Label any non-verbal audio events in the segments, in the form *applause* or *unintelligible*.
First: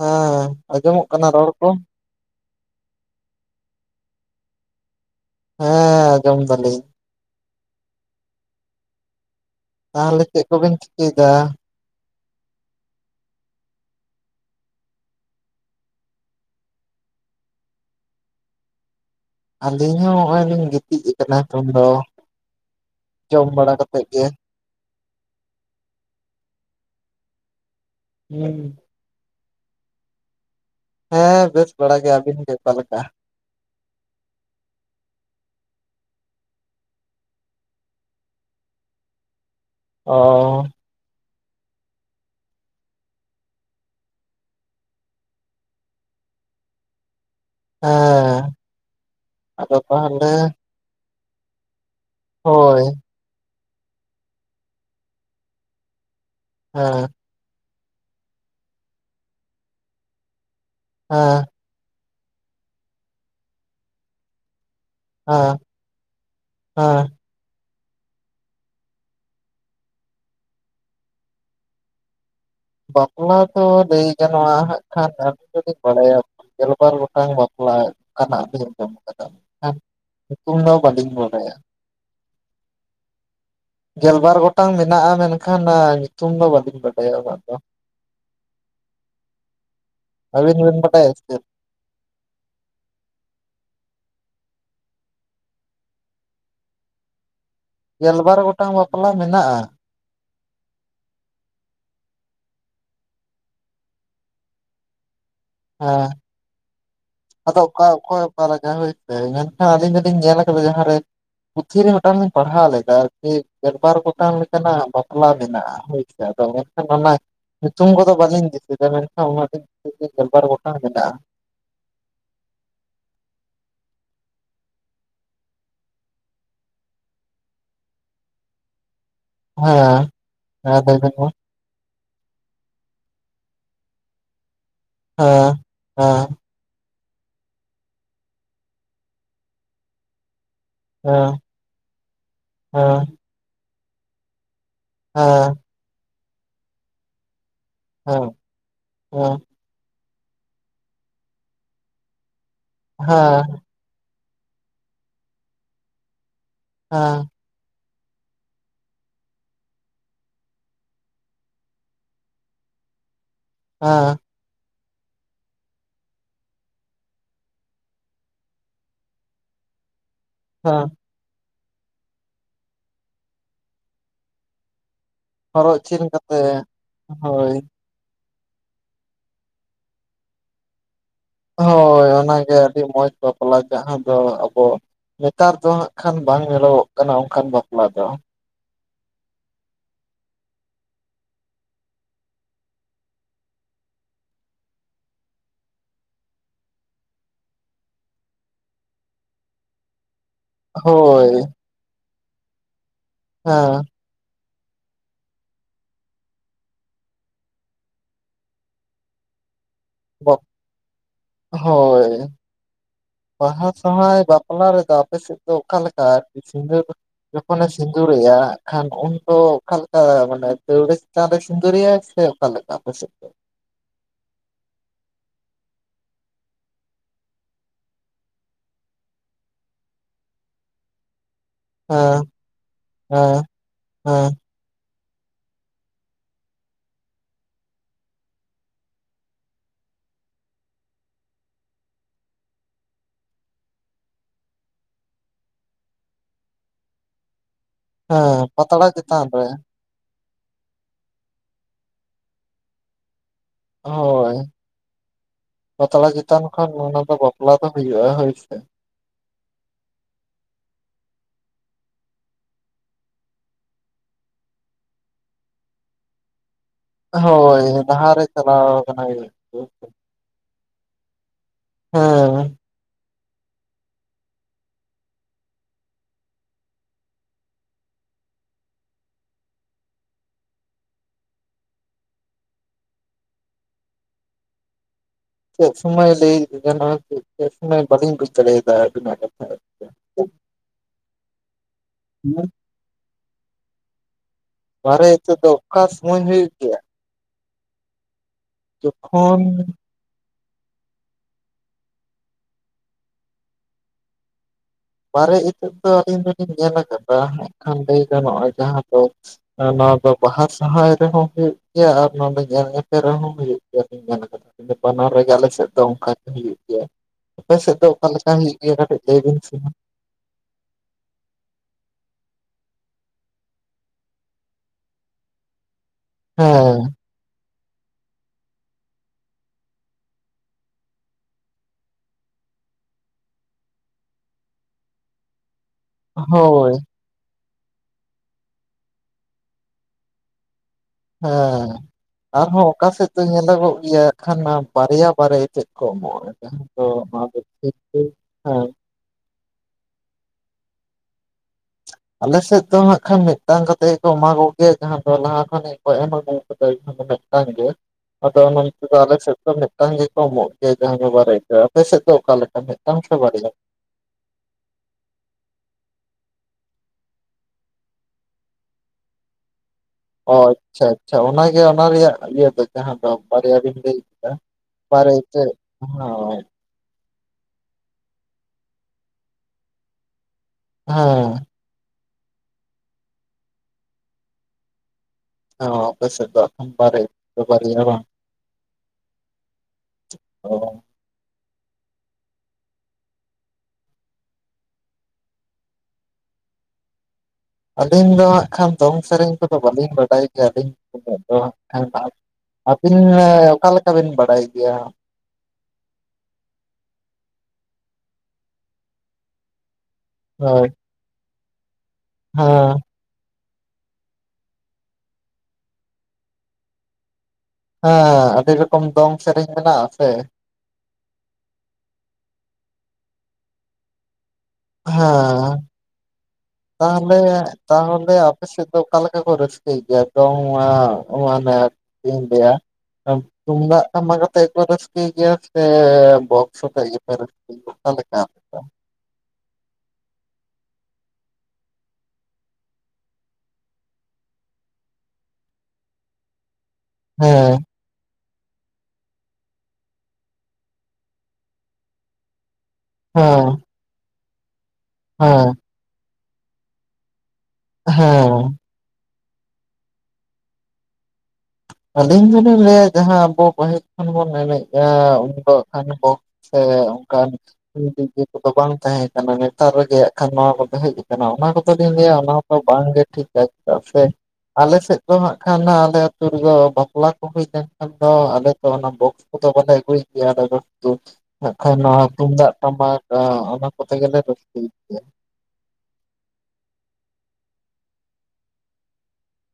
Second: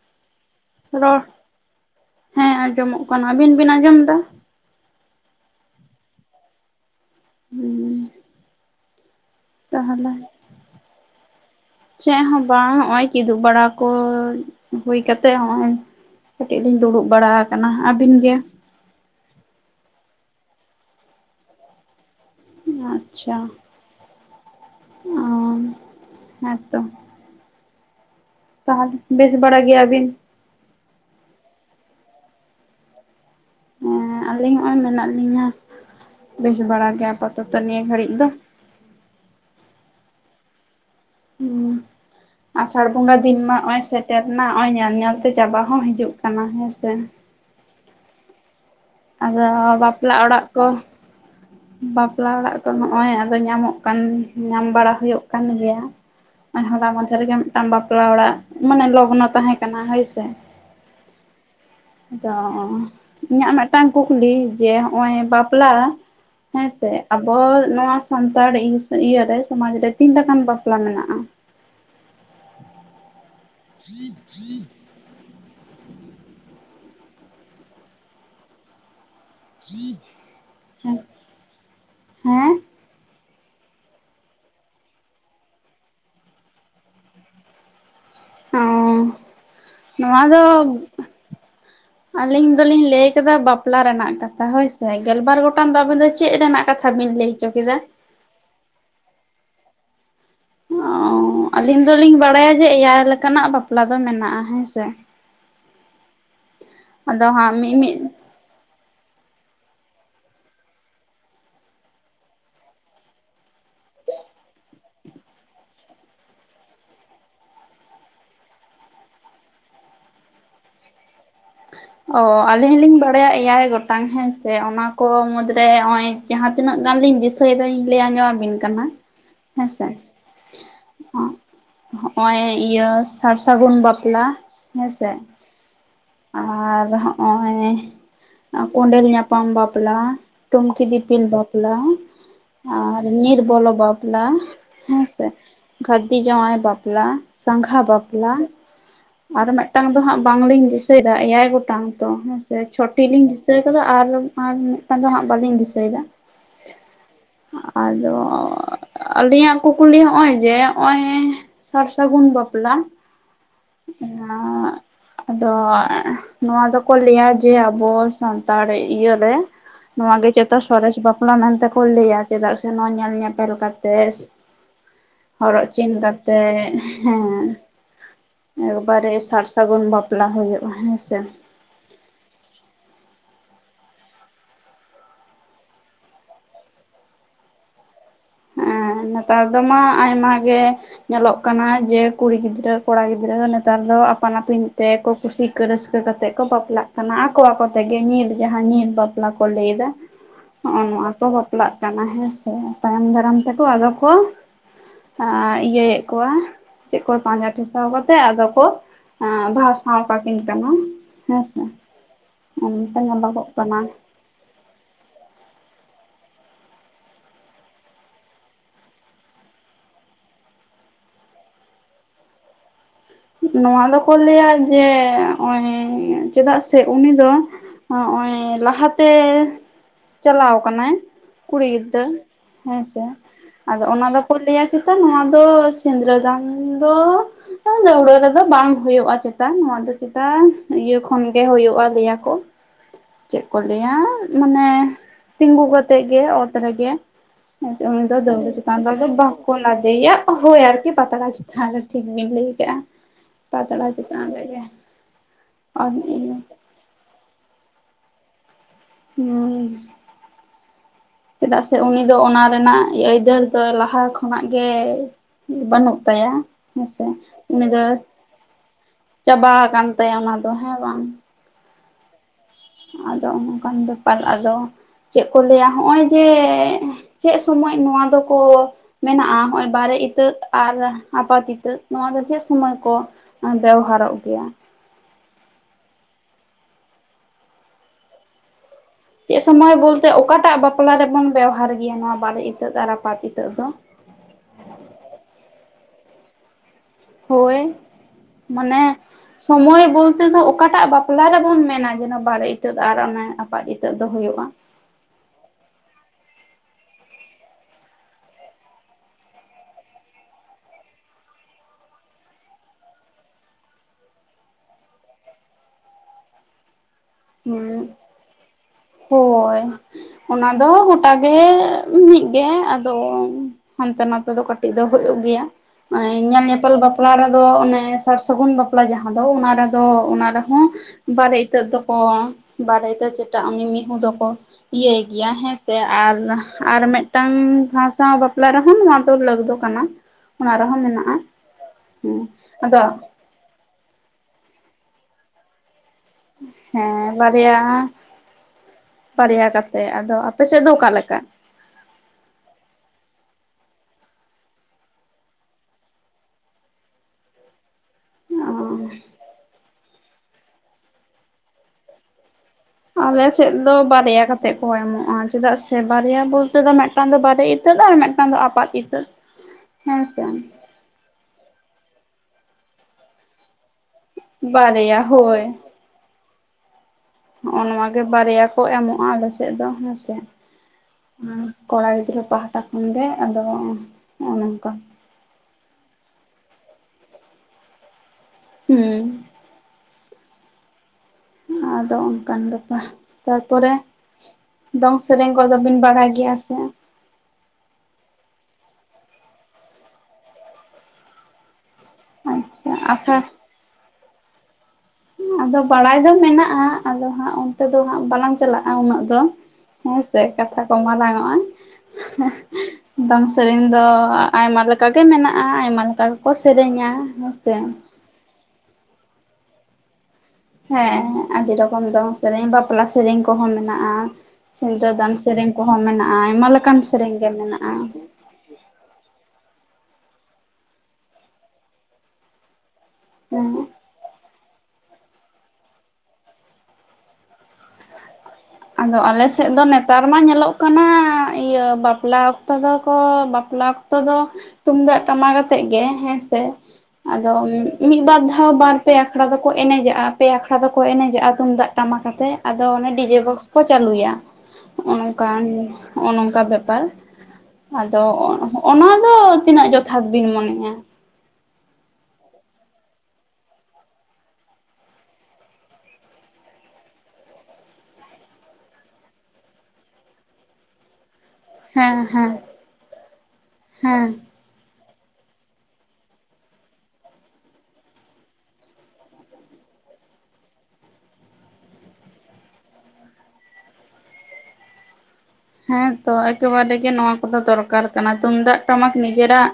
ᱦᱮᱸ ᱟᱸᱡᱚᱢᱚᱜ ᱠᱟᱱᱟ ᱨᱚᱲ ᱠᱚ? ᱦᱮᱸ ᱟᱸᱡᱚᱢᱚᱜ ᱠᱟᱱᱟ ᱟᱵᱤᱱ ᱵᱤᱱ ᱟᱸᱡᱚᱢ ᱮᱫᱟ? ᱦᱮᱸ ᱟᱢᱚᱢ ᱫᱟᱞᱤᱧ ᱦᱩᱸ ᱛᱟᱦᱚᱞᱮᱼᱼ ᱛᱟᱦᱚᱞᱮ ᱪᱮᱫ ᱠᱚᱵᱮᱱ ᱪᱤᱠᱟᱹᱭᱮᱫᱟ ᱪᱮᱫ ᱦᱚᱸ ᱵᱟᱝ ᱱᱚᱜ ᱚᱭ ᱠᱤᱫᱩᱵ ᱵᱟᱲᱟ ᱠᱚ ᱦᱩᱭ ᱠᱟᱛᱮᱜ ᱦᱚᱸᱚᱭᱼᱼ ᱠᱟᱹᱴᱤᱡ ᱞᱤᱧ ᱫᱩᱲᱩᱵ ᱵᱟᱲᱟ ᱟᱠᱟᱱᱟ ᱟᱹᱵᱤᱱ ᱜᱮ? ᱟᱹᱞᱤᱧ ᱦᱚᱸ ᱱᱚᱜᱼᱚᱭ ᱞᱤᱧ ᱜᱤᱛᱤᱡ ᱟᱠᱟᱱᱟ ᱱᱤᱛᱚᱜ ᱫᱚ ᱡᱚᱢ ᱵᱟᱲᱟ ᱠᱟᱛᱮᱫ ᱜᱮ ᱚ ᱦᱮᱸᱛᱚ ᱦᱩᱸ ᱛᱟᱦᱚᱞᱮ ᱵᱮᱥ ᱵᱟᱲᱟ ᱜᱮᱭᱟ ᱵᱤᱱ? ᱦᱮᱸ ᱵᱮᱥ ᱵᱟᱲᱟ ᱜᱮᱭᱟ ᱟᱵᱤᱱ ᱜᱮ ᱚᱠᱟ ᱞᱮᱠᱟ? ᱦᱮᱸ ᱟᱞᱤᱧ ᱦᱚᱸᱜᱚᱭ ᱢᱮᱱᱟᱜ ᱞᱤᱧᱟ ᱵᱮᱥ ᱵᱟᱲᱟ ᱜᱮᱭᱟ ᱟᱯᱟᱛᱟᱛᱚ ᱱᱤᱭᱟᱹ ᱜᱷᱟᱹᱲᱤᱡ ᱫᱚ᱾ ᱚᱻ ᱦᱩᱸ ᱟᱥᱟᱲ ᱵᱚᱸᱜᱟ ᱫᱤᱱ ᱢᱟ ᱱᱚᱜ ᱚᱭ ᱥᱮᱴᱮᱨ ᱮᱱᱟ ᱱᱚᱜ ᱚᱭ ᱧᱮᱞ ᱧᱮᱞ ᱛᱮ ᱪᱟᱵᱟ ᱦᱚᱸ ᱦᱤᱡᱩᱜ ᱠᱟᱱᱟ ᱦᱮᱸᱥᱮ᱾ ᱦᱮᱻ ᱟᱫᱚ ᱵᱟᱯᱞᱟ ᱚᱲᱟᱜ ᱠᱚᱼᱼ ᱵᱟᱯᱞᱟ ᱚᱲᱟᱜ ᱫᱚ ᱦᱳᱭ ᱱᱚᱜᱼᱚᱭ ᱟ ᱧᱟᱢᱚᱜ ᱠᱟᱱ ᱧᱟᱢ ᱵᱟᱲᱟ ᱦᱩᱭᱩᱜ ᱠᱟᱱ ᱜᱮᱭᱟ᱾ ᱦᱚᱞᱟ ᱦᱮᱸ ᱢᱚᱫᱷᱮ ᱨᱮᱜᱮ ᱢᱤᱫᱴᱟᱝ ᱵᱟᱯᱞᱟ ᱚᱲᱟᱜ ᱢᱟᱱᱮ ᱞᱚᱜᱱᱚ ᱛᱟᱦᱮᱸ ᱠᱟᱱᱟ ᱦᱳᱭᱥᱮ, ᱦᱮᱻ ᱛᱚ ᱤᱧᱟᱹᱜ ᱢᱤᱫᱴᱟᱝ ᱠᱩᱠᱞᱤ? ᱡᱮ ᱱᱚᱜ ᱚᱭ ᱦᱮᱸ ᱵᱟᱯᱞᱟ ᱦᱮᱸᱥᱮ? ᱦᱮᱸ ᱟᱵᱚ ᱱᱚᱣᱟ ᱥᱟᱱᱛᱟᱲ ᱤᱭᱟᱹᱨᱮ ᱥᱚᱢᱟᱡᱽ ᱨᱮ ᱛᱤᱱ ᱞᱮᱠᱟᱱ ᱵᱟᱯᱞᱟ ᱢᱮᱱᱟᱜᱼᱟ? ᱵᱟᱯᱞᱟ ᱫᱚ ᱞᱟᱹᱭ ᱜᱟᱱᱚᱜᱼᱟ ᱦᱟᱸᱜ᱾ ᱠᱷᱟᱱ ᱟᱵᱧ *unintelligible* ᱡᱩᱫᱤᱧ ᱵᱟᱲᱟᱭᱟ ᱜᱮᱞᱵᱟᱨ ᱜᱚᱴᱟᱝ ᱵᱟᱯᱞᱟ ᱚᱱᱠᱟᱱᱟᱜ ᱵᱤᱱᱡᱚᱢ ᱟᱠᱟᱫᱟ *unintelligible* ᱧᱩᱛᱩᱢ ᱫᱚ ᱵᱟᱹᱞᱤᱧ ᱵᱟᱲᱟᱭᱟ ᱦᱮᱸ? ᱜᱮᱞᱵᱟᱨ ᱜᱚᱴᱟᱝ ᱢᱮᱱᱟᱜᱼᱟ ᱢᱮᱱᱠᱷᱟᱱ ᱧᱩᱛᱩᱢ ᱫᱚ ᱵᱟᱹᱞᱤᱧ ᱵᱟᱰᱟᱭᱟ ᱩᱱᱟᱜ ᱫᱚ ᱚᱻ ᱱᱚᱣᱟ ᱫᱚ ᱟᱹᱵᱤᱱ ᱵᱤᱱ ᱵᱟᱰᱟᱭᱟ ᱥᱮ ᱪᱮᱫ ᱟᱹᱞᱤᱧ ᱫᱚᱞᱤᱧ ᱞᱟᱹᱭ ᱟᱠᱟᱫᱟ ᱵᱟᱯᱞᱟ ᱨᱮᱱᱟᱜ ᱠᱟᱛᱷᱟ ᱦᱳᱭᱥᱮ ᱜᱮᱞᱵᱟᱨ ᱜᱚᱴᱟᱝ ᱫᱚ ᱟᱵᱤᱱ ᱫᱚ ᱪᱮᱫ ᱨᱮᱱᱟᱜ ᱠᱟᱛᱷᱟ ᱵᱤᱱ ᱞᱟᱹᱭᱼᱼ ᱪᱚ ᱠᱮᱫᱟ ᱜᱮᱞᱵᱟᱨ ᱜᱚᱴᱟᱝ ᱵᱟᱯᱞᱟ ᱢᱮᱱᱟᱜᱼᱟ᱾ ᱚ ᱟᱹᱞᱤᱧ ᱫᱚᱞᱤᱧ ᱵᱟᱲᱟᱭᱟ ᱡᱮ ᱮᱭᱟᱭ ᱞᱮᱠᱟᱱᱟᱜ ᱵᱟᱯᱞᱟ ᱫᱚ ᱢᱮᱱᱟᱜᱼᱟ ᱦᱮᱸᱥᱮ ᱦᱮᱸ ᱦᱟᱸᱜ ᱟᱫᱚ ᱚᱠᱟ ᱢᱤᱼᱢᱤᱫ ᱚᱠᱚᱭᱼᱼ ᱚᱠᱟ ᱞᱮᱠᱟ ᱦᱩᱭ ᱢᱮᱱᱠᱷᱟᱱ ᱟᱹᱞᱤᱧ ᱫᱚᱞᱤᱧ ᱧᱮᱞ ᱟᱠᱟᱫᱟ ᱡᱟᱦᱟᱸᱨᱮᱼᱼ ᱯᱩᱛᱷᱤ ᱨᱮ ᱢᱤᱫᱴᱟᱝ ᱞᱤᱧ ᱯᱟᱲᱦᱟᱣ ᱞᱮᱫᱟ ᱟᱨᱠᱤ ᱜᱮᱵᱟᱨ ᱜᱚᱴᱟᱝ ᱞᱮᱠᱟᱱᱟᱜ ᱵᱟᱯᱞᱟ ᱢᱮᱱᱟᱜᱼᱟ ᱦᱳᱭ ᱥᱮ ᱟᱫᱚ᱾ ᱚᱱᱟ ᱧᱩᱛᱩᱢ ᱠᱚᱫᱚ ᱵᱟᱹᱞᱤᱧ ᱜᱤᱛᱟᱹᱟ ᱢᱮᱱ ᱠᱷᱟᱱ ᱚᱱᱟ ᱞᱤᱧ ᱜᱮᱞᱵᱟᱨ ᱜᱚᱴᱟᱝ ᱢᱮᱱᱟᱜᱼᱟ᱾ ᱚ ᱟᱹᱞᱤᱧ ᱞᱤᱧ ᱵᱟᱲᱟᱭᱟ ᱮᱭᱟᱭ ᱜᱚᱴᱟᱝ ᱦᱮᱸ ᱥᱮ ᱚᱱᱟ ᱠᱚ ᱢᱩᱫᱽᱨᱮ ᱱᱚᱜ ᱚᱭᱼᱼ ᱡᱟᱦᱟᱸ ᱛᱤᱱᱟᱹᱜ ᱜᱟᱱ ᱞᱤᱧ ᱫᱤᱥᱟᱹᱭ ᱫᱟᱧ ᱞᱟᱹᱭ ᱟᱸᱡᱚᱢ ᱟᱵᱤᱱ ᱠᱟᱱᱟ᱾ ᱦᱮᱸ ᱥᱮᱼᱼ ᱞᱟᱹᱭ ᱵᱮᱱ ᱢᱟ ᱦᱚᱜ ᱚᱭ ᱤᱭᱟᱹ ᱥᱟᱨ ᱥᱟᱹᱜᱩᱱ ᱵᱟᱯᱞᱟ ᱦᱮᱸᱥᱮ ᱦᱮ ᱦᱮᱸ ᱟᱨ ᱦᱚᱜ ᱚᱭ ᱠᱚᱸᱰᱮᱞ ᱧᱟᱯᱟᱢ ᱵᱟᱯᱞᱟ᱾ ᱴᱩᱝᱠᱤ ᱦᱮᱸ ᱦᱮᱸ ᱫᱤᱯᱤᱞ ᱵᱟᱯᱞᱟ ᱟᱨ ᱱᱤᱨᱵᱚᱞᱚ ᱵᱟᱯᱞᱟᱼᱼ ᱦᱮᱸ ᱥᱮ ᱜᱟᱨᱫᱤ ᱡᱟᱶᱟᱭ ᱵᱟᱯᱞᱟ ᱥᱟᱸᱜᱷᱟ ᱵᱟᱯᱞᱟ ᱦᱮᱸ ᱟᱨ ᱢᱤᱫᱴᱟᱝ ᱫᱚ ᱦᱟᱸᱜ ᱵᱟᱝᱞᱤᱧ ᱫᱤᱥᱟᱹᱭᱮᱫᱟ ᱮᱭᱟᱭ ᱜᱚᱴᱟᱝ ᱛᱚ ᱦᱮᱸ ᱪᱷᱚᱴᱤ ᱞᱤᱧ ᱫᱤᱥᱟᱹ ᱠᱟᱫᱟ ᱟᱨ ᱟᱨ ᱢᱤᱫᱴᱟᱝ ᱫᱚ ᱦᱟᱸᱜ ᱵᱟᱹᱞᱤᱧ ᱫᱤᱥᱟᱹᱭᱮᱫᱟ ᱟ ᱟᱫᱚ ᱟᱞᱤᱧᱟᱜ ᱠᱩᱠᱞᱤ ᱦᱚᱜ ᱚᱭ ᱡᱮ ᱱᱚᱜ ᱚᱚᱭ ᱥᱟᱨ ᱥᱟᱹᱜᱩᱱ ᱵᱟᱯᱞᱟ ᱦᱟ ᱟᱫᱚ ᱱᱚᱣᱟ ᱫᱚᱠᱚ ᱞᱟᱹᱭᱟ ᱡᱮ ᱟᱵᱚ ᱥᱟᱱᱛᱟᱲ ᱤᱭᱟᱹᱨᱮ ᱱᱚᱣᱟ ᱜᱮ ᱚ ᱦᱮᱸ ᱥᱚᱨᱮᱥ ᱵᱟᱯᱞᱟ ᱢᱮᱱᱛᱮ ᱠᱚ ᱞᱟᱹᱭᱟ ᱪᱮᱫᱟᱜ ᱥᱮ ᱱᱚᱣᱟ ᱧᱮᱞ ᱧᱮᱯᱮᱞ ᱠᱟᱛᱮ ᱦᱚᱨᱚᱜ ᱪᱤᱱ ᱠᱟᱛᱮᱜ ᱦᱮᱸ ᱦᱳᱭ ᱮᱠᱵᱟᱨᱮ ᱥᱟᱨ ᱥᱟᱹᱜᱩᱱ ᱵᱟᱯᱞᱟ ᱦᱩᱭᱩᱜᱼᱟ ᱦᱮᱸᱥᱮ ᱦᱳᱭ ᱚᱱᱟᱜᱮ ᱟᱹᱰᱤ ᱢᱚᱸᱡ ᱵᱟᱯᱞᱟ ᱡᱟᱦᱟᱸ ᱫᱚ ᱟᱵᱚ ᱱᱮᱛᱟᱨ ᱫᱚ ᱦᱟᱸᱜ ᱠᱷᱟᱱ ᱵᱟᱝ ᱧᱮᱞᱚᱜᱚᱜ ᱠᱟᱱᱟ ᱚᱱᱠᱟᱱ ᱵᱟᱯᱞᱟ ᱫᱚ ᱦᱮᱸ ᱱᱮᱛᱟᱨ ᱫᱚᱢᱟ ᱟᱭᱢᱟ ᱜᱮ ᱧᱮᱞᱚᱜ ᱠᱟᱱᱟ ᱡᱮ ᱠᱩᱲᱤ ᱜᱤᱫᱽᱨᱟᱹ ᱠᱚᱲᱟ ᱜᱤᱫᱽᱨᱟᱹ ᱱᱮᱛᱟᱨ ᱫᱚ ᱟᱯᱟᱱ ᱟᱹᱯᱤᱱ ᱛᱮᱠᱚ ᱠᱩᱥᱤᱠᱟᱹ ᱨᱟᱹᱥᱠᱟᱹ ᱠᱟ ᱠᱟᱛᱮ ᱠᱚ ᱵᱟᱯᱞᱟᱜ ᱠᱟᱱᱟ ᱟᱠᱚ ᱟᱠᱚ ᱛᱮᱜᱮ ᱧᱤᱛ ᱡᱟᱦᱟᱸ ᱧᱤᱨ ᱵᱟᱯᱞᱟ ᱠᱚ ᱞᱟᱹᱭᱫᱟ ᱦᱚᱸᱜᱼᱚ ᱱᱚᱣᱟ ᱠᱚ ᱦᱳᱭ ᱵᱟᱯᱞᱟᱜ ᱠᱟᱱᱟ ᱦᱮᱸᱥᱮ ᱛᱟᱭᱚᱢ ᱫᱟᱨᱟᱢ ᱛᱮᱠᱚ ᱦᱮᱸ ᱟᱫᱚ ᱠᱚ ᱤᱭᱟᱹᱭᱮᱫ ᱠᱚᱣᱟ ᱪᱮᱫ ᱠᱚ ᱯᱟᱸᱡᱟ ᱴᱷᱮᱥᱟᱣ ᱠᱟᱛᱮᱜ ᱟᱫᱚ ᱠᱚ ᱵᱷᱟᱥ ᱴᱷᱟᱶ ᱠᱟᱠᱤᱱ ᱠᱟᱱᱟ ᱦᱮᱸ ᱥᱮ ᱦᱳᱭ ᱚᱱᱛᱮᱧ ᱚᱰᱚᱠᱚᱜ ᱠᱟᱱᱟ ᱚᱱᱟ ᱨᱮᱫᱚ ᱟᱯᱮ ᱥᱮᱫ ᱫᱚ ᱚᱠᱟᱞ ᱞᱮᱠᱟ ᱥᱤᱸᱫᱟᱹᱨ ᱡᱚᱠᱷᱚᱱᱮ ᱥᱤᱸᱫᱩᱨᱮᱭᱟ ᱠᱷᱟᱱ ᱩᱱᱫᱚ ᱚᱠᱟᱮᱠᱟ ᱢᱟᱱᱮ ᱫᱟᱹᱣᱲᱟᱹ ᱪᱮᱛᱟᱱ ᱨᱮ ᱥᱤᱫᱩᱨᱮᱭᱟ ᱥᱮ? ᱚᱠᱟ ᱞᱮᱠᱟ ᱟᱯᱮ ᱥᱮᱫ ᱫᱚ ᱱᱚᱣᱟ ᱫᱚᱠᱚ ᱞᱟᱹᱭᱟ ᱡᱮ ᱱᱚᱜᱚᱭ ᱪᱮᱫᱟᱜ ᱥᱮ ᱩᱱᱤ ᱫᱚ ᱱᱚᱜ ᱚᱭ ᱞᱟᱦᱟᱛᱮ ᱪᱟᱞᱟᱣ ᱠᱟᱱᱟᱭ ᱠᱩᱲᱤ ᱜᱤᱫᱽᱨᱟᱹ ᱦᱮᱸ ᱦᱮᱸᱥᱮ ᱦᱮᱸ ᱟᱫᱚ ᱚᱱᱟ ᱦᱮᱸ ᱫᱚᱠᱚ ᱞᱟᱹᱭᱟ ᱪᱮᱛ ᱱᱚᱣᱟ ᱫᱚ ᱥᱤᱸᱫᱽᱨᱟᱹ ᱫᱟᱱ ᱫᱚ ᱫᱟᱹᱣᱲᱟᱹ ᱨᱮ ᱫᱚ ᱵᱟᱝ ᱦᱩᱭᱩᱜᱼᱟ ᱪᱮᱛᱟ ᱱᱚᱣᱟ ᱫᱚ ᱪᱮᱴᱟ ᱤᱭᱟᱹ ᱠᱷᱚᱱ ᱜᱮ ᱦᱩᱭᱩᱜᱼᱟ ᱞᱟᱹᱭᱟᱠᱚ ᱪᱮᱫ ᱠᱚ ᱞᱟᱹᱭᱟ ᱢᱟᱱᱮ ᱛᱤᱸᱜᱩ ᱠᱟᱛᱮᱜ ᱜᱮ ᱚᱛ ᱨᱮᱜᱮ ᱦᱮᱸ ᱫᱟᱹᱣᱲᱟᱹ ᱪᱮᱛᱮᱱ ᱯᱟᱛᱲᱟ ᱨᱮᱫᱚ ᱪᱮᱛᱟᱱ ᱨᱮ ᱵᱟᱠᱚ ᱞᱟᱹᱭᱟ ᱦᱳᱭ ᱟᱨᱠᱤ ᱯᱟᱛᱲᱟ ᱪᱮᱛᱟᱱ ᱨᱮ ᱴᱷᱤᱠ ᱵᱤᱱ ᱞᱟᱹᱭ ᱠᱟᱜᱼᱟ ᱯᱟᱛᱲᱟ ᱪᱮᱛᱟᱱ ᱦᱳᱭ ᱨᱮᱜᱮ ᱯᱟᱛᱲᱟ ᱪᱮᱛᱟᱱ ᱠᱷᱚᱱ ᱚᱱᱟ ᱫᱚ ᱵᱟᱯᱞᱟ ᱫᱚ ᱦᱩᱭᱩᱜᱼᱟ ᱦᱳᱭ ᱥᱮ ᱦᱩᱸ ᱪᱮᱫᱟᱜ ᱥᱮ ᱩᱱᱤ ᱫᱚ ᱚᱱᱟ ᱨᱮᱱᱟᱜ ᱟᱹᱭᱫᱟᱹᱨ ᱫᱚ ᱞᱟᱦᱟ ᱠᱷᱚᱱᱟᱜ ᱜᱮ ᱵᱟᱹᱱᱩᱜ ᱛᱟᱭᱟ ᱦᱮᱸᱥᱮ ᱦᱳᱭ ᱩᱱᱤ ᱫᱚ ᱞᱟᱦᱟᱨᱮ ᱪᱟᱞᱟᱣ ᱠᱟᱱᱟᱭ ᱪᱟᱵᱟ ᱟᱠᱟᱱ ᱛᱟᱭᱟ ᱛᱟᱭ ᱚᱱᱟ ᱫᱚ ᱦᱮᱸ ᱵᱟᱝ ᱦᱮᱸ ᱟᱫᱚ ᱚᱱᱠᱟᱱ ᱵᱮᱯᱟᱞ ᱟᱫᱚ ᱪᱮᱫ ᱠᱚ ᱞᱟᱹᱭᱟ ᱦᱚᱜᱼ ᱚᱭ ᱡᱮ ᱪᱮᱫ ᱥᱚᱢᱚᱭ ᱱᱚᱣᱟ ᱫᱚᱠᱚ ᱢᱮᱱᱟᱜᱼᱟ ᱱᱚᱜᱼᱚᱭ ᱵᱟᱨᱮ ᱤᱛᱟᱹᱛ ᱟᱨ ᱟᱯᱟᱛ ᱤᱛᱟᱹᱛ ᱱᱚᱣᱟ ᱫᱚ ᱪᱮᱫ ᱥᱚᱢᱚᱭ ᱠᱚ ᱵᱮᱣᱦᱟᱨᱚᱜ ᱜᱮᱭᱟ ᱪᱮᱫ ᱥᱚᱢᱚᱭ ᱞᱟᱹᱭ ᱜᱟᱱᱚ-ᱟ ᱵᱟᱞᱤᱧ ᱵᱩᱡ ᱫᱟᱲᱮ ᱫᱟ ᱪᱮᱫ ᱥᱚᱢᱚᱭ ᱵᱚᱞᱛᱮ ᱚᱠᱟᱴᱟᱜ ᱵᱟᱯᱞᱟ ᱨᱮᱵᱚᱱ ᱵᱮᱣᱦᱟᱨ ᱜᱮᱭᱟ ᱱᱚᱣᱟ ᱵᱟᱨᱮ ᱤᱛᱟᱹᱛ ᱟᱨ ᱟᱯᱟᱛ ᱤᱛᱟᱹᱛ ᱫᱚ? ᱵᱟᱨᱮ ᱤᱛᱟᱹᱫ ᱫᱚ ᱚᱠᱟ ᱥᱚᱢᱟᱹᱭ ᱦᱩᱭᱩᱜ ᱜᱮᱭᱟ? ᱦᱚᱭ ᱢᱟᱱᱮ ᱡᱚᱠᱷᱚᱱ ᱥᱚᱢᱚᱭ ᱵᱩᱞᱼᱼ ᱛᱮᱫᱚ ᱚᱠᱟ ᱴᱟᱜ ᱵᱟᱯᱞᱟ ᱨᱮᱵᱚᱱ ᱢᱮᱱᱟ ᱡᱮᱱᱚ ᱵᱟᱨᱮ ᱤᱛᱟᱹᱫ ᱟᱨ ᱚᱱᱮ ᱟᱯᱟᱫ ᱤᱛᱟᱹᱫ ᱫᱚ ᱦᱩᱭᱩᱜ-ᱟ? ᱵᱟᱨᱮ ᱤᱛᱟᱹᱫ ᱫᱚ ᱟᱹᱞᱤᱧ ᱫᱚᱞᱤᱧ ᱧᱮᱞ ᱟᱠᱟᱫᱟ ᱢᱮᱱ ᱠᱷᱟᱱ ᱞᱟᱹᱭ ᱜᱟᱱᱚᱜ-ᱟ ᱡᱟᱦᱟᱸ ᱫᱚᱼᱼ ᱟᱻ ᱱᱚᱣᱟ ᱫᱚ ᱵᱟᱦᱟ ᱥᱟᱦᱟᱸᱭ ᱨᱮᱦᱚᱸ ᱦᱩᱭᱩᱜ ᱜᱮᱭᱟ, ᱟᱨ ᱱᱚᱣᱟ ᱫᱚ ᱧᱮᱞ ᱧᱮᱯᱮᱞ ᱨᱮᱦᱚᱸ ᱦᱩᱭᱩᱜ ᱜᱮᱭᱟ ᱾ ᱤᱧ ᱧᱮᱞ ᱟᱠᱟᱫᱟ ᱤᱧ‌ ᱫᱚ ᱵᱟᱱᱟᱨ ᱨᱮᱜᱮ ᱟᱞᱮ ᱥᱮᱜ ᱫᱚ ᱚᱱᱠᱟ ᱜᱮ ᱦᱩᱭᱩᱜᱼᱼ ᱭᱩᱜ-ᱟ ᱟᱯᱮ ᱥᱮᱜ ᱫᱚ ᱦᱩᱸ ᱚᱠᱟ ᱞᱮᱠᱟ ᱦᱩᱭᱩᱜ ᱜᱮᱭᱟ ᱠᱟᱹᱴᱤᱡ ᱞᱟᱹᱭ ᱵᱤᱱ ᱥᱮ ᱦᱳᱭ ᱢᱟ? ᱚᱱᱟ ᱫᱚ ᱜᱚᱴᱟ ᱜᱮ ᱢᱤᱜ ᱜᱮ ᱟᱫᱚᱸᱻᱼᱼ ᱦᱟᱱᱛᱮ ᱱᱟᱛᱮ ᱫᱚ ᱠᱟᱹᱴᱤᱡ ᱫᱚ ᱦᱚᱭᱚᱜ ᱜᱮᱭᱟ ᱚᱸᱻ ᱧᱮᱞ ᱧᱮᱯᱮᱞ ᱦᱮᱸ ᱵᱟᱯᱼᱼ ᱵᱟᱯᱞᱟ ᱨᱮᱫᱚ ᱚᱱᱮ ᱥᱟᱨ ᱥᱟᱹᱜᱩᱱ ᱵᱟᱯᱞᱟ ᱡᱟᱦᱟᱸ ᱫᱚ ᱚᱱᱟ ᱨᱮᱫᱚ ᱚᱱᱟ ᱨᱮᱦᱚᱸ ᱵᱟᱨᱮ ᱤᱛᱟᱹᱫ ᱫᱚᱼᱼ ᱠᱚᱸ ᱵᱟᱨᱮ ᱤᱛᱟᱹᱫ ᱪᱮᱴᱟ ᱩᱱᱤ ᱢᱤᱭᱦᱩᱸ ᱫᱚᱠᱚ ᱤᱭᱟᱹ ᱭᱮ ᱜᱮᱭᱟ ᱦᱮᱸᱼᱼ ᱥᱮ ᱟᱨ ᱦᱟᱸ ᱦᱳᱭ ᱟᱨ ᱢᱤᱫᱼᱼ ᱴᱟᱱ ᱵᱟᱦᱟ ᱥᱟᱶ ᱵᱟᱯᱞᱟ ᱨᱮᱦᱚᱸ ᱱᱚᱣᱟ ᱫᱚ ᱞᱟᱹᱠ ᱫᱚ ᱠᱟᱱᱟ ᱚᱱᱟ ᱨᱮᱦᱚᱸ ᱢᱮᱱᱟᱜ ᱾ ᱦᱮᱸ ᱟᱨ ᱦᱚᱸ ᱚᱠᱟ ᱥᱮᱡᱼᱼ ᱛᱚ ᱧᱮᱞᱚᱜᱚᱜ ᱜᱮᱭᱟ ᱠᱷᱟᱱ ᱱᱟ ᱵᱟᱨᱭᱟ ᱵᱟᱨᱮ ᱤᱛᱟᱹᱫ ᱠᱚ ᱮᱢᱚᱜ-ᱟ ᱾ ᱟᱨ ᱡᱟᱦᱟᱸ ᱫᱚ ᱦᱮᱸ ᱵᱟᱨᱭᱟ *inaudible* ᱦᱮᱸ᱾ ᱵᱟᱨᱭᱟ ᱠᱟᱛᱮᱜ ᱾ ᱟᱫᱚ ᱟᱯᱮ ᱥᱮᱜ ᱫᱚ ᱚᱠᱟ ᱞᱮᱠᱟ? ᱟᱞᱮ ᱥᱮ ᱫᱚ ᱦᱟᱸᱜ ᱠᱷᱟᱱ ᱢᱤᱫᱴᱟᱝ ᱠᱟᱛᱮᱜ ᱜᱮᱠᱚ ᱮᱢᱟ ᱠᱚ ᱜᱮᱭᱟ ᱡᱟᱦᱟᱸ ᱫᱚ ᱞᱟᱦᱟ ᱠᱷᱚᱱᱮᱼᱼ ᱠᱚ ᱮᱢ ᱟᱹᱜᱩᱣ ᱠᱟᱫᱟ ᱡᱟᱦᱟᱸ ᱫᱚ ᱢᱤᱜᱴᱟᱝ ᱜᱮ ᱾ ᱟᱫᱚ ᱱᱚᱱᱛᱮ ᱫᱚ ᱟᱞᱮ ᱥᱮᱜ ᱫᱚ ᱢᱮᱜᱴᱟᱝ ᱜᱮᱠᱚ ᱮᱢᱚᱜ ᱜᱮᱭᱟ ᱡᱟᱦᱟᱸ ᱫᱚ ᱵᱟᱨᱮ ᱤᱛᱟᱹᱫ ᱾ ᱟᱨ ᱟᱯᱮ ᱥᱮᱜ ᱫᱚ ᱚᱠᱟ ᱞᱮᱠᱟ ᱧᱚᱜ? ᱟᱞᱮ ᱥᱮᱜᱼᱼ ᱫᱚ ᱵᱟᱨᱭᱟ ᱠᱟᱛᱮᱜ ᱠᱚ ᱮᱢᱚᱜ-ᱟ ᱪᱮᱫᱟᱜ ᱥᱮ ᱵᱟᱨᱭᱟ ᱵᱚᱞᱛᱮ ᱫᱚ ᱢᱮᱜᱴᱟᱝ ᱫᱚ ᱵᱟᱨᱮ ᱤᱛᱟᱹᱫ ᱟᱨ ᱢᱮᱜᱴᱟᱝ ᱫᱚ ᱟᱯᱟᱛ ᱤᱛᱟᱹᱫ ᱾ *inaudible* ᱚ ᱟᱪᱪᱷᱟ ᱟᱪᱪᱷᱟ, ᱚᱱᱟ ᱜᱮ ᱚᱱᱟ ᱨᱮᱭᱟᱜ ᱤᱭᱟᱹ ᱫᱚ ᱡᱟᱦᱟᱸ ᱫᱚ ᱵᱟᱨᱭᱟ ᱵᱤᱱ ᱞᱟᱹᱭᱼᱼ ᱠᱮᱫᱟ ᱵᱟᱨᱭᱟ ᱵᱟᱨᱮ ᱦᱳᱭ ᱤᱛᱟᱹᱫ ᱦᱚᱭ ᱾ ᱱᱚᱜ-ᱚ ᱱᱚᱶᱟ ᱜᱮ ᱵᱟᱨᱭᱟ ᱠᱚ ᱮᱢᱚᱜ-ᱟ ᱟᱞᱮ ᱥᱮᱜ ᱫᱚ ᱦᱮᱸ ᱥᱮ ᱾ ᱦᱮᱸ ᱚᱸᱼᱼ ᱠᱚᱲᱟ ᱜᱤᱫᱽᱨᱟᱹ ᱯᱟᱦᱴᱟ ᱠᱷᱚᱱ ᱜᱮ ᱟᱫᱚ ᱱᱚᱜ-ᱚ ᱱᱚᱝᱠᱟ ᱾ ᱚ ᱟᱯᱮ ᱥᱮᱜ ᱫᱚ ᱟᱠᱷᱟᱱ ᱵᱟᱨᱮ ᱤᱛᱟᱹᱫ ᱫᱚ ᱵᱟᱨᱭᱟ ᱵᱟᱝ ᱾ ᱦᱩᱸ᱾ ᱚ ᱟᱫᱚ ᱚᱱᱠᱟᱱ ᱵᱮᱯᱟᱨ ᱛᱟᱨᱯᱚᱨᱮᱼᱼ ᱫᱚᱝ ᱥᱮᱨᱮᱧ ᱠᱚᱫᱚ ᱵᱤᱱ ᱵᱟᱲᱟᱭ ᱜᱮᱭᱟ ᱥᱮ? ᱟᱞᱤᱧ ᱫᱚ ᱮᱠᱷᱟᱱ ᱫᱚᱝ ᱥᱮᱨᱮᱧ ᱠᱚᱫᱚ ᱵᱟᱞᱤᱧ ᱵᱟᱰᱟᱭ ᱜᱮᱭᱟ ᱟᱹᱞᱤᱧᱜ ᱩᱱᱟᱹᱜ ᱫᱚ ᱦᱟᱸᱜ ᱠᱷᱟᱱ ᱟᱢ *unintelligible* ᱟᱪᱪᱷᱟ ᱟᱵᱤᱱ ᱟᱥᱟᱲ ᱚᱠᱟ ᱞᱮᱠᱟ ᱵᱤᱱ ᱵᱟᱲᱟᱭ ᱜᱮᱭᱟ? ᱟᱫᱚ ᱵᱟᱲᱟᱭ ᱫᱚ ᱢᱮᱱᱟᱜ-ᱟ ᱟᱫᱚ ᱦᱟᱸᱜ ᱚᱱᱛᱮ ᱫᱚ ᱦᱟᱸᱜ ᱵᱟᱞᱟᱝ ᱪᱟᱞᱟᱜ-ᱟ ᱩᱱᱟᱹᱜ ᱫᱚ ᱾ ᱦᱮᱸ ᱥᱮ ᱠᱟᱛᱷᱟ ᱦᱳᱭ ᱠᱚ ᱢᱟᱨᱟᱝᱚᱜ-ᱟ, ᱦᱮᱸ ᱦᱮᱼᱼ ᱫᱚᱝ ᱥᱮᱨᱮᱧ ᱫᱚ ᱟᱭᱢᱟ ᱞᱮᱠᱟ ᱜᱮ ᱢᱮᱱᱟᱜ-ᱟ ᱟᱭᱢᱟ ᱞᱮᱠᱟ ᱜᱮᱠᱚ ᱥᱮᱨᱮᱧᱟ ᱦᱮᱸ ᱥᱮ ᱾ ᱦᱮᱸ ᱟᱹᱰᱤ ᱨᱚᱠᱚᱢ ᱫᱚᱝ ᱥᱮᱨᱮᱧ ᱢᱮᱱᱟᱜ-ᱟ ᱥᱮ ᱾ ᱦᱮᱸ ᱦᱮᱸ ᱟᱹᱰᱤ ᱨᱚᱠᱚᱢ ᱫᱚᱝ ᱥᱮᱨᱮᱧ ᱵᱟᱯᱞᱟ ᱥᱮᱨᱮᱧ ᱠᱚᱦᱚᱸ ᱢᱮᱱᱟᱜ-ᱟ ᱾ ᱥᱤᱸᱫᱽᱨᱟᱹ ᱫᱟᱱ ᱥᱮᱨᱮᱧ ᱦᱮᱸ ᱠᱚᱦᱚᱸ ᱢᱮᱱᱟᱜ-ᱟ ᱟᱭᱢᱟ ᱞᱮᱠᱟᱱ ᱥᱮᱨᱮᱧ ᱛᱟᱦᱚᱞᱮ ᱜᱮ ᱢᱮᱱᱟᱜ-ᱟ ᱾ ᱛᱟᱦᱚᱞᱮ ᱟᱯᱮ ᱥᱮᱜ ᱫᱚ ᱚᱠᱟ ᱞᱮᱠᱟ ᱠᱚ ᱨᱟᱹᱥᱠᱟᱹᱭ ᱜᱮᱭᱟ ᱫᱚᱝ ᱶᱟᱜ ᱢᱟᱱᱮ ᱪᱮᱜ ᱤᱧ ᱞᱟᱹᱭᱟᱼᱼ ᱟᱻ ᱦᱮᱸ ᱛᱩᱢᱫᱟᱜᱼᱼ ᱴᱟᱢᱟᱠ‌ ᱟᱛᱮᱜ ᱜᱮ ᱠᱚ ‌ᱨᱟᱹᱥᱠᱟᱹᱭ ᱜᱮᱭᱟ ᱥᱮ ᱵᱚᱠᱥ ᱛᱮᱜᱮᱯᱮ‌ ᱨᱟᱹᱥᱠᱟᱹᱭᱟ ᱚᱠᱟ ‌‌ᱞᱮᱠᱟ ᱟᱯᱮ ‌ᱫᱚ? ᱟᱫᱚ ᱟᱞᱮ ᱥᱮᱜ ᱫᱚ ᱱᱮᱛᱟᱨ ᱢᱟ ᱧᱮᱞᱚᱜ ᱠᱟᱱᱟ ᱤᱭᱟᱹ ᱵᱟᱯᱞᱟ ᱚᱠᱛᱚ ᱫᱚᱠᱚ ᱵᱟᱯᱞᱟ ᱚᱠᱼᱼ ᱛᱚ ᱫᱚ ᱛᱩᱢᱫᱟᱜ ᱴᱟᱢᱟᱠ ᱟᱛᱮᱜ ᱜᱮ ᱦᱮᱸ ᱥᱮ, ᱟᱫᱚ ᱩᱸᱻᱼ ᱦᱮᱸ ᱢᱤᱫ ᱵᱟᱨ ᱫᱷᱟᱣ ᱵᱟᱨ ᱯᱮ ᱟᱠᱷᱲᱟ ᱫᱚᱠᱚ ᱮᱱᱮᱡᱟᱜ-ᱟ ᱯᱮ ᱟᱠᱷᱲᱟ ᱫᱚᱠᱚ ᱮᱱᱮᱡᱟᱜ-ᱟ ᱛᱩᱢᱫᱟᱜ ᱴᱟᱢᱟᱠ ᱟᱛᱮᱜ ᱟᱫᱚ ᱚᱱᱮ ᱰᱤᱡᱮ ᱵᱚᱠᱥ ᱦᱮᱸ ᱠᱚ ᱪᱟᱞᱩᱭᱟ ᱦᱚᱸᱜᱚ ᱱᱚᱝᱠᱟᱱ ᱦᱮᱸ ᱦᱚᱸᱜ ᱱᱚᱝᱠᱟ ᱵᱮᱯᱟᱨ᱾ ᱟᱫᱚ ᱦᱮᱸ ᱚᱱᱟ ᱫᱚ ᱛᱤᱱᱟᱹᱜ ᱡᱚᱛᱷᱟᱛ ᱵᱤᱱ ᱢᱚᱱᱮᱭᱟ? ᱟᱹᱞᱤᱧ ᱫᱩᱞᱤᱧ ᱞᱟᱹᱭᱟ ᱡᱟᱦᱟᱸ ᱟᱵᱚ ᱯᱟᱹᱦᱤᱞ ᱠᱷᱚᱱ ᱵᱚᱱ ᱮᱱᱮᱡᱼᱟ ᱩᱱ ᱫᱚ ᱠᱷᱟᱱ ᱠᱚᱼᱼᱼ ᱥᱮ ᱚᱝᱠᱟᱱᱼᱼ ᱰᱤᱡᱮ ᱠᱚᱫᱚ ᱵᱟᱝ ᱛᱟᱦᱮᱸ ᱠᱟᱱᱟ ᱱᱮᱛᱟᱨ ᱨᱮᱜᱮ ᱦᱟᱸᱜ ᱠᱷᱟᱱ ᱱᱚᱣᱟ ᱠᱚᱫᱚ ᱦᱮᱡ ᱟᱠᱟᱱᱟ ᱚᱱᱟ ᱫᱚ ᱫᱚᱞᱤᱧ ᱦᱮᱸ ᱞᱟᱹᱭᱟ ᱦᱮᱸ ᱚᱱᱟ ᱛᱚᱵᱟᱝ ᱜᱮ ᱴᱷᱤᱠᱟ ᱪᱮᱫᱟᱜ ᱥᱮ ᱦᱮᱸ ᱟᱞᱮ ᱥᱮᱫ ᱫᱚ ᱦᱟᱸᱜ ᱠᱷᱟᱱ ᱦᱟᱸᱜ ᱟᱞᱮ ᱟᱹᱛᱩ ᱤᱭᱟᱹ ᱵᱟᱯᱞᱟ ᱠᱚ ᱦᱩᱭ ᱞᱮᱱᱠᱷᱟᱱ ᱫᱚ ᱟᱞᱮ ᱫᱚ ᱚᱱᱟ ᱵᱚᱠᱥ ᱠᱚᱫᱚ ᱵᱟᱞᱮ ᱟᱹᱜᱩᱭ ᱜᱮᱭᱟ ᱟᱞᱮ ᱦᱟᱸᱜ ᱠᱷᱟᱡ ᱱᱚᱣᱟ ᱛᱩᱢᱫᱟᱜ, ᱴᱟᱢᱟᱠ ᱚᱱᱟ ᱠᱚᱛᱮ ᱜᱮᱞᱮ ᱨᱟᱹᱥᱠᱟᱹᱭ ᱜᱮᱭᱟ ᱦᱮᱸᱛᱚ ᱮᱠᱮᱵᱟᱨᱮ ᱜᱮ ᱱᱚᱣᱟ ᱠᱚᱫᱚ ᱫᱚᱨᱠᱟᱨ ᱠᱟᱱᱟ ᱛᱩᱢᱫᱟᱜ, ᱴᱟᱢᱟᱠ ᱱᱤᱡᱮᱨᱟᱜ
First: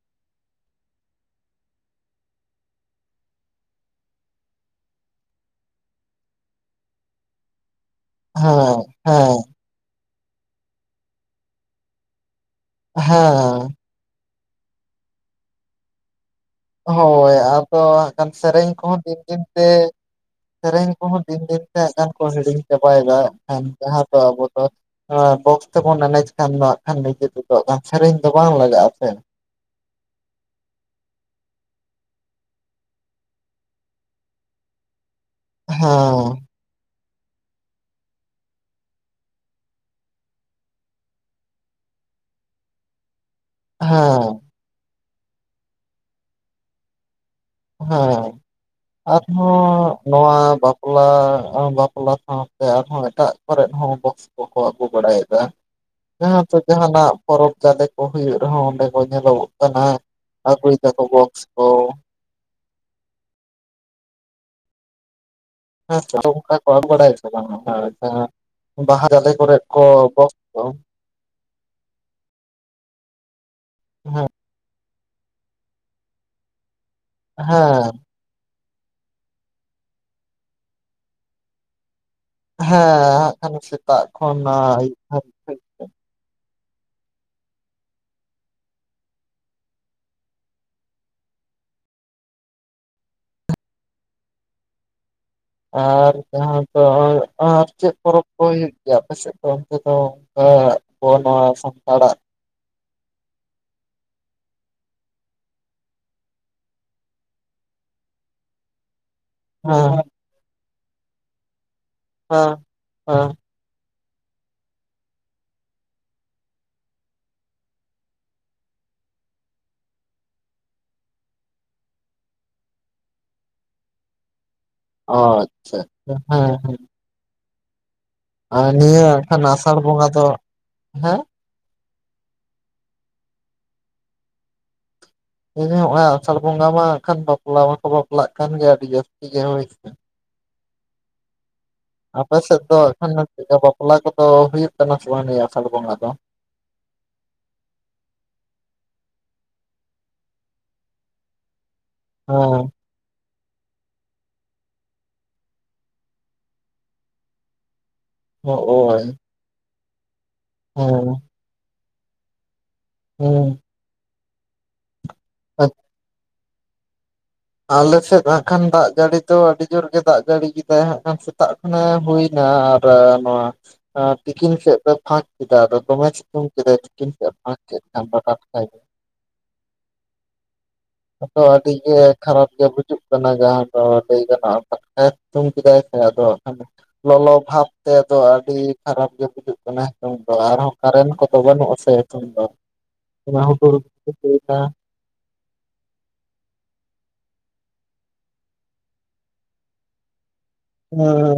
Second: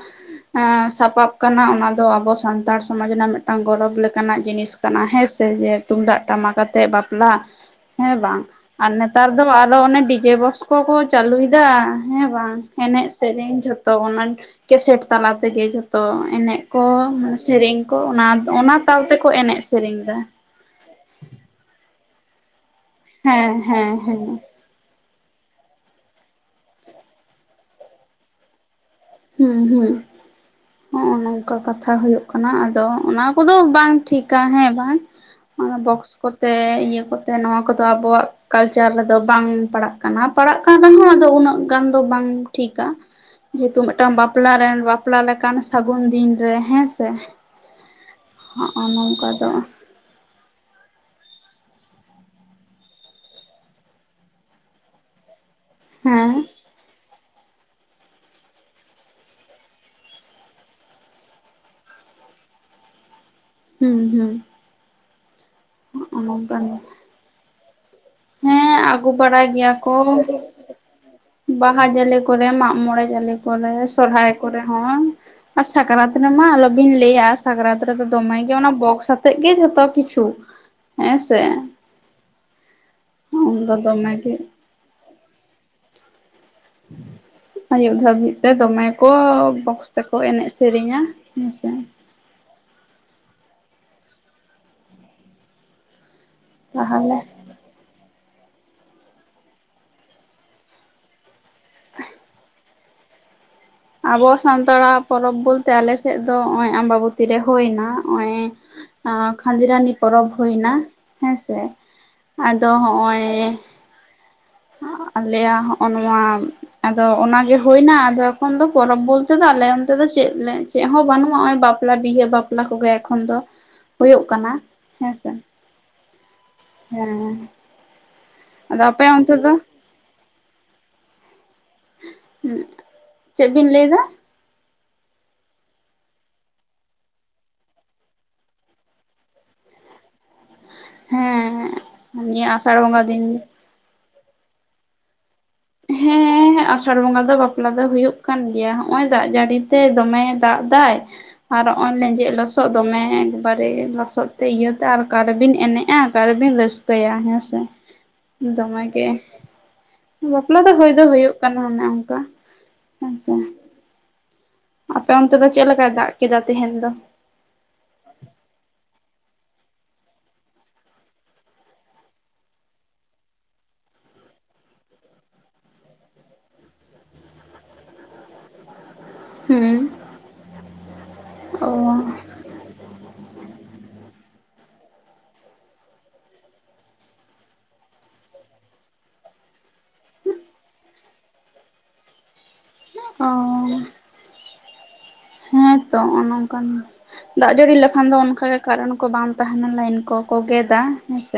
ᱦᱟᱸ ᱥᱟᱯᱟᱵ ᱠᱟᱱᱟ ᱚᱱᱟ ᱫᱚ ᱟᱵᱚ ᱥᱟᱱᱛᱟᱲ ᱥᱚᱢᱟᱡᱽ ᱨᱮᱱᱟᱜ ᱢᱤᱫᱴᱟᱝ ᱜᱚᱨᱚᱵᱽ ᱞᱮᱠᱟᱱᱟᱜ ᱡᱤᱱᱤᱥ ᱠᱟᱱᱟ ᱦᱮᱸ ᱥᱮ ᱡᱮ ᱛᱩᱢᱫᱟᱜ, ᱴᱟᱢᱟᱠ ᱟᱛᱮ ᱵᱟᱯᱞᱟ ᱦᱮᱸ ᱵᱟᱝ ᱦᱮᱸ ᱟᱨ ᱱᱮᱛᱟᱨ ᱦᱮᱸ ᱫᱚ ᱟᱫᱚ ᱚᱱᱮ ᱰᱤ ᱡᱮ ᱵᱚᱥ ᱠᱚᱠᱚ ᱪᱟᱹᱞᱩᱭᱮᱫᱟ ᱦᱮᱸ ᱵᱟᱝ ᱮᱱᱮᱡ, ᱥᱮᱨᱮᱧ ᱦᱮᱸ ᱡᱷᱚᱛᱚ ᱚᱱᱟ ᱠᱮᱥᱮᱴ ᱛᱟᱞᱟ ᱛᱮᱜᱮ ᱡᱷᱚᱛᱚ ᱮᱱᱮᱡ ᱠᱚ ᱦᱳᱭ ᱟᱫᱚ ᱥᱮᱨᱮᱧ ᱠᱚ ᱦᱟᱸᱜ ᱚᱱᱟ ᱠᱷᱟᱱ ᱥᱮᱨᱮᱧ ᱚᱱᱟ ᱠᱚᱦᱚᱸ ᱛᱟᱞ ᱫᱤᱱ ᱛᱮᱠᱚ ᱫᱤᱱ ᱮᱱᱮᱡ ᱛᱮ ᱥᱮᱨᱮᱧ ᱫᱟ ᱥᱮᱨᱮᱧ ᱠᱚᱦᱚᱸ ᱫᱤᱱ ᱫᱤᱱ ᱛᱮ ᱦᱟᱸᱜ ᱜᱟᱱ ᱠᱚ ᱦᱤᱲᱤᱧ ᱪᱟᱵᱟᱭᱮᱫᱟ ᱦᱮᱸ ᱠᱷᱟᱱ ᱦᱮᱸ ᱡᱟᱦᱟᱸ ᱫᱚ ᱦᱮᱸ ᱟᱵᱚ ᱫᱚ ᱟᱸ ᱵᱚᱠᱥ ᱛᱮᱵᱚᱱ ᱮᱱᱮᱡᱽ ᱠᱷᱟᱱ ᱫᱚ ᱠᱷᱟᱱ ᱱᱤᱡᱮ ᱛᱮᱫᱚ ᱦᱟᱸᱜ ᱠᱷᱟᱱ ᱥᱮᱨᱮᱧ ᱫᱚ ᱵᱟᱝ ᱞᱟᱜᱟᱜᱼᱟ ᱥᱮ ᱦᱩᱸ ᱦᱩᱸ ᱦᱚᱸᱜ ᱚ ᱱᱚᱝᱠᱟ ᱠᱟᱛᱷᱟ ᱦᱩᱭᱩᱜ ᱠᱟᱱᱟ ᱟᱫᱚ ᱚᱱᱟ ᱠᱚᱫᱚ ᱵᱟᱝ ᱴᱷᱤᱠᱟ ᱦᱮᱸ ᱵᱟᱝ ᱚᱱᱟ ᱵᱚᱠᱥ ᱠᱚᱛᱮ ᱤᱭᱟᱹ ᱠᱚᱛᱮ ᱱᱚᱣᱟ ᱠᱚᱫᱚ ᱟᱵᱚᱣᱟᱜ ᱠᱟᱞᱪᱟᱨ ᱨᱮᱫᱚ ᱵᱟᱝ ᱯᱟᱲᱟᱜ ᱠᱟᱱᱟ ᱯᱟᱲᱟᱜ ᱠᱟᱱ ᱨᱮᱦᱚᱸ ᱟᱫᱚ ᱩᱱᱟᱹᱜ ᱜᱟᱱ ᱫᱚ ᱵᱟᱝ ᱴᱷᱤᱠᱟ ᱛᱚ ᱢᱤᱫᱴᱟᱝ ᱦᱮᱸ ᱵᱟᱯᱞᱟ ᱨᱮᱱ ᱵᱟᱯᱞᱟ ᱞᱮᱠᱟᱱ ᱥᱟᱹᱜᱩᱱ ᱫᱤᱱ ᱨᱮ ᱦᱮᱸ ᱥᱮ ᱦᱮᱸ ᱦᱚᱜᱼᱚ ᱱᱚᱝᱠᱟ ᱫᱚ ᱟᱨᱦᱚᱸ ᱱᱚᱣᱟ ᱵᱟᱯᱞᱟ ᱵᱟᱯᱞᱟ ᱥᱟᱶᱛᱮ ᱟᱨᱦᱚᱸ ᱮᱴᱟᱜ ᱠᱚᱨᱮ ᱦᱚᱸ ᱵᱚᱠᱥ ᱠᱚ ᱠᱚ ᱟᱜᱩ ᱵᱟᱲᱟᱭᱮᱫᱟ ᱦᱮᱸ ᱡᱟᱦᱟᱸ ᱛᱮ ᱡᱟᱦᱟᱸᱱᱟᱜ ᱯᱚᱨᱚᱵᱽ ᱡᱟᱫᱮ ᱠᱚ ᱦᱩᱭᱩᱜ ᱨᱮᱦᱚᱸ ᱚᱸᱰᱮ ᱠᱚ ᱧᱮᱞᱚᱜᱚᱜ ᱠᱟᱱᱟ ᱟᱹᱜᱩᱭ ᱫᱟᱠᱚ ᱵᱚᱠᱥ ᱠᱚ ᱦᱩᱸ ᱦᱩᱸ ᱦᱮᱸ ᱦᱚᱜᱼᱚ ᱛᱚ ᱚᱝᱠᱟ ᱱᱚᱝᱠᱟᱱ ᱠᱚ *unintelligible* ᱵᱟᱲᱟᱭᱮᱫ ᱛᱟᱦᱮᱸᱱᱟ ᱦᱮᱸ *unintelligible* ᱵᱟᱦᱟ ᱟᱹᱜᱩ ᱡᱟᱞᱮ ᱵᱟᱲᱟᱭ ᱠᱚᱨᱮ ᱜᱮᱭᱟ ᱠᱚ ᱵᱚᱠᱥ ᱠᱚ ᱵᱟᱦᱟ ᱡᱟᱞᱮ ᱠᱚᱨᱮ ᱢᱟᱜ ᱢᱚᱬᱮ ᱡᱟᱞᱮ ᱠᱚᱨᱮ ᱦᱮᱸ ᱥᱚᱨᱦᱟᱭ ᱠᱚᱨᱮ ᱦᱚᱸ ᱟᱨ ᱥᱟᱠᱨᱟᱛ ᱨᱮᱢᱟ ᱟᱞᱚᱵᱤᱱ ᱞᱟᱹᱭᱟ ᱦᱮᱸ ᱥᱟᱠᱨᱟᱛ ᱦᱮᱸ ᱨᱮᱫᱚ ᱫᱚᱢᱮ ᱜᱮ ᱚᱱᱟ ᱵᱚᱠᱥ ᱟᱛᱮᱜ ᱜᱮ ᱡᱷᱚᱛᱚ ᱠᱤᱪᱷᱩ ᱦᱮᱸ ᱥᱮ ᱦᱮᱸ ᱦᱟᱸᱜ ᱠᱷᱟᱱ ᱩᱱᱫᱚ ᱥᱮᱛᱟᱜ ᱫᱚᱢᱮ ᱜᱮ ᱠᱷᱚᱱ ᱟᱹᱭᱩᱵ ᱫᱷᱟᱹᱵᱤᱡ *inaudible* ᱟᱹᱭᱩᱵ ᱫᱷᱟᱹᱵᱤᱡ ᱛᱮ ᱫᱚᱢᱮ ᱠᱚ ᱵᱚᱠᱥ ᱛᱮᱠᱚ ᱮᱱᱮᱡ ᱥᱮᱨᱮᱧᱟ ᱦᱮᱸ ᱥᱮ ᱟᱨ ᱡᱟᱦᱟᱸ ᱫᱚ ᱟᱨ ᱛᱟᱦᱚᱞᱮ ᱟᱨ ᱪᱮᱫ ᱯᱚᱨᱚᱵᱽ ᱠᱚ ᱦᱩᱭᱩᱜ ᱜᱮᱭᱟ ᱟᱯᱮ ᱥᱮᱫ ᱫᱚ ᱚᱱᱛᱮ ᱫᱚ ᱟᱸ ᱟᱵᱚ ᱱᱚᱣᱟ ᱥᱟᱱᱛᱟᱲᱟᱜ ᱟᱵᱚ ᱥᱟᱱᱛᱟᱲᱟᱜ ᱯᱚᱨᱚᱵᱽ ᱵᱚᱞᱛᱮ ᱟᱞᱮ ᱥᱮᱫ ᱫᱚ ᱱᱚᱜᱼᱚᱸᱭ ᱟᱢᱵᱟ ᱵᱚᱛᱤ ᱨᱮ ᱦᱩᱭᱱᱟ ᱱᱚᱜᱼᱚᱸᱭ ᱟᱸ ᱠᱷᱟᱸᱡᱽᱨᱟᱱᱤ ᱦᱮᱸ ᱯᱚᱨᱚᱵᱽ ᱦᱩᱭᱱᱟ ᱦᱮᱸ ᱥᱮ ᱦᱮᱸ ᱟᱫᱚ ᱦᱮᱸ ᱦᱚᱸᱜᱼᱚᱸᱭ ᱟᱞᱮᱭᱟᱜ ᱦᱚᱸᱜᱚ ᱱᱚᱣᱟ ᱟᱫᱚ ᱚᱱᱟᱜᱮ ᱦᱩᱭᱱᱟ ᱟᱫᱚ ᱮᱠᱷᱚᱱ ᱫᱚ ᱯᱚᱨᱚᱵᱽ ᱵᱚᱞᱛᱮ ᱫᱚ ᱟᱞᱮ ᱚᱱᱛᱮ ᱫᱚ ᱪᱮᱫ ᱞᱮ ᱪᱮᱫ ᱦᱚᱸ ᱵᱟᱹᱱᱩᱜᱼᱟ ᱱᱚᱜᱚᱭ ᱵᱟᱯᱞᱟ ᱵᱤᱦᱟᱹ ᱵᱟᱯᱞᱟ ᱠᱚᱜᱮ ᱮᱠᱷᱚᱱ ᱫᱚ ᱦᱩᱭᱩᱜ ᱠᱟᱱᱟ ᱦᱮᱸᱥᱮ ᱟᱪᱪᱷᱟ ᱟᱪᱷᱟ ᱦᱮᱸ ᱦᱮᱸ ᱦᱮᱸ ᱟᱨ ᱟᱫᱚ ᱟᱯᱮ ᱱᱤᱭᱟᱹ ᱚᱱᱛᱮ ᱠᱷᱟᱱ ᱫᱚ ᱟᱥᱟᱬ ᱵᱚᱸᱜᱟ ᱫᱚ ᱦᱮᱸ *unintelligible* ᱦᱩᱸᱜ ᱪᱮᱫ ᱵᱤᱱ ᱞᱟᱹᱭᱫᱟ *unintelligible* ᱟᱥᱟᱬ ᱵᱚᱸᱜᱟ ᱢᱟ ᱠᱷᱟᱱ ᱵᱟᱯᱞᱟ ᱢᱟᱠᱚ ᱵᱟᱯᱞᱟᱜ ᱠᱟᱱ ᱜᱮ ᱟᱹᱰᱤ ᱡᱟᱹᱥᱛᱤ ᱜᱮ *unintelligible* ᱦᱮᱸ ᱦᱮᱸᱜ ᱟᱯᱮ ᱥᱮᱫ ᱫᱚ ᱮᱠᱷᱟᱱ *unintelligible* ᱵᱟᱯᱞᱟ ᱠᱚᱫᱚ ᱦᱩᱭᱩᱜ ᱠᱟᱱᱟ ᱥᱮ ᱵᱟᱝ ᱱᱤᱭᱟᱹ ᱟᱥᱟᱬ ᱵᱚᱸᱜᱟ ᱫᱚ ᱟᱥᱟᱬ ᱵᱚᱸᱜᱟ ᱫᱚ ᱵᱟᱯᱞᱟ ᱫᱚ ᱦᱩᱭᱩᱜ ᱠᱟᱱ ᱜᱮᱭᱟ ᱦᱚᱜᱼᱚᱸᱭ ᱫᱟᱜ ᱡᱟᱹᱲᱤ ᱛᱮ ᱫᱚᱢᱮᱭᱮ ᱫᱟᱜ ᱫᱟᱭ ᱟᱨ ᱨᱚᱜᱼᱚᱸᱭ ᱞᱮᱧᱡᱮᱫ ᱞᱚᱥᱚᱫ ᱦᱮᱸ ᱫᱚᱢᱮ ᱮᱠᱵᱟᱨᱮ ᱞᱚᱥᱚᱫ ᱥᱚᱠᱛᱮ ᱤᱭᱟᱹᱛᱮ ᱟᱨ ᱟᱠᱟᱨᱮ ᱵᱤᱱ ᱮᱱᱮᱡᱼᱟ ᱟᱠᱟᱨᱮ ᱵᱤᱱ ᱨᱟᱹᱥᱠᱟᱹᱭᱟ ᱦᱮᱸ ᱥᱮ ᱫᱚᱢᱮ ᱦᱚᱜᱼᱚᱭ ᱜᱮ ᱵᱟᱯᱞᱟ ᱫᱚ ᱦᱩᱭ ᱫᱚ ᱦᱮᱸ ᱦᱩᱭᱩᱜ ᱠᱟᱱᱟ ᱚᱱᱮ ᱚᱝᱠᱟ ᱦᱮᱸ ᱟᱯᱮ ᱚᱱᱛᱮ ᱫᱚ ᱪᱮᱫ ᱞᱮᱠᱟᱭ ᱫᱟᱜ ᱠᱮᱫᱟ ᱛᱮᱦᱮᱧ ᱫᱚ ᱟᱞᱮᱥᱮᱫ ᱦᱟᱸᱜ ᱠᱷᱟᱱ ᱫᱟᱜ ᱡᱟᱹᱲᱤ ᱫᱚ ᱟᱹᱰᱤ ᱡᱳᱨ ᱜᱮ ᱫᱟᱜ ᱡᱟᱹᱲᱤ ᱠᱮᱫᱟᱭ ᱦᱟᱸᱜ ᱠᱷᱟᱱ ᱥᱮᱛᱟᱜ ᱢᱟᱱᱮ ᱦᱩᱭᱱᱟ ᱟᱨ ᱱᱚᱣᱟ ᱛᱤᱠᱤᱱ ᱥᱮᱫ ᱫᱚ ᱯᱷᱟᱸᱠ ᱠᱮᱫᱟ ᱟᱫᱚ ᱫᱚᱢᱮ ᱥᱤᱛᱩᱝ ᱠᱮᱫᱟ ᱛᱤᱠᱤᱱ ᱥᱮᱫ ᱮ ᱯᱷᱟᱸᱠ ᱠᱮᱫ *unintelligible* ᱦᱮᱸ ᱟᱫᱚ ᱚ ᱟᱹᱰᱤ ᱜᱮ ᱠᱷᱟᱨᱟᱯ ᱜᱮ ᱵᱩᱡᱩᱜ ᱠᱟᱱᱟ ᱡᱟᱦᱟᱸ ᱫᱚ ᱞᱟᱹᱭ ᱜᱟᱱᱚᱜᱼᱟ *unintelligible* ᱠᱮᱫᱟᱭ ᱥᱮ ᱟᱫᱚ ᱞᱚᱞᱚ ᱵᱷᱟᱵᱽ ᱛᱮᱫᱚ ᱟᱹᱰᱤ ᱠᱷᱟᱨᱟᱯ ᱜᱮ ᱵᱩᱡᱩᱜ ᱠᱟᱱᱟ ᱱᱤᱛᱚᱝ ᱫᱚ ᱟᱨᱦᱚᱸ ᱠᱟᱨᱮᱱᱴ ᱠᱚᱫᱚ ᱵᱟᱹᱱᱩᱜ ᱟᱥᱮ ᱱᱤᱛ ᱫᱚ *inaudible* *unintelligible* ᱦᱮᱸ ᱛᱚ ᱱᱚᱜᱼᱚ ᱱᱚᱝᱠᱟᱱ ᱫᱟᱜ ᱡᱟᱹᱲᱤ ᱞᱮᱠᱷᱟᱱ ᱫᱚ ᱚᱱᱠᱟᱜᱮ ᱠᱟᱨᱮᱱᱴ ᱠᱚ ᱵᱟᱝ ᱛᱟᱦᱮᱸᱱᱟ ᱞᱟᱭᱤᱱ ᱠᱚᱠᱚ ᱜᱮᱫ ᱦᱮᱸ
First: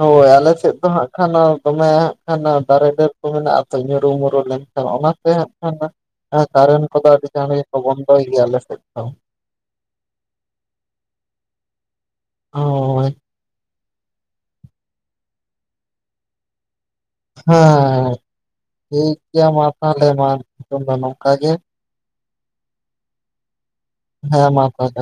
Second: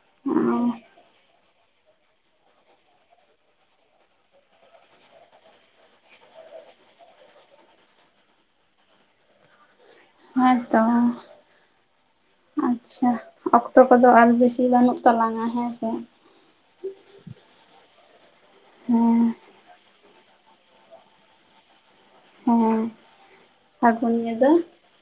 ᱦᱳᱭ ᱟᱞᱮᱥᱮᱫ ᱫᱚ ᱦᱟᱸᱜ ᱠᱷᱟᱱ ᱫᱚᱢᱮ ᱦᱟᱸᱜ ᱠᱷᱟᱱ ᱫᱟᱨᱮ ᱰᱟᱹᱨ ᱠᱚ ᱢᱮᱱᱟᱜᱼᱟ ᱛᱚ ᱧᱩᱨᱩᱢᱩᱨᱩ ᱞᱮᱱᱠᱷᱟᱱ ᱚᱱᱟᱛᱮ ᱦᱟᱸᱜ ᱠᱷᱟᱱ ᱦᱮᱸ ᱠᱟᱨᱮᱱᱴ ᱠᱚᱫᱚ ᱟᱹᱰᱤ ᱜᱟᱱ ᱜᱮᱠᱚ ᱵᱚᱱᱫᱚᱭ ᱜᱮᱭᱟ ᱟᱞᱮ ᱥᱮᱫ ᱫᱚ ᱦᱳᱭ ᱛᱚ ᱦᱳᱭ ᱚᱠᱛᱚ ᱠᱚᱫᱚ ᱟᱨ ᱵᱮᱥᱤ ᱵᱟᱹᱱᱩᱜ ᱛᱟᱞᱟᱝᱼᱟ ᱦᱮᱸ ᱥᱮ ᱦᱮᱸ ᱴᱷᱤᱠ ᱦᱮᱸ ᱜᱮᱭᱟ ᱢᱟ ᱛᱟᱦᱚᱞᱮ ᱢᱟ ᱱᱤᱛᱚᱜ ᱫᱚ ᱱᱚᱝᱠᱟ ᱜᱮ ᱦᱮᱸ ᱥᱟᱹᱜᱩᱱ ᱦᱮᱸ ᱧᱤᱫᱟᱹ ᱢᱟ ᱛᱟᱦᱚᱞᱮ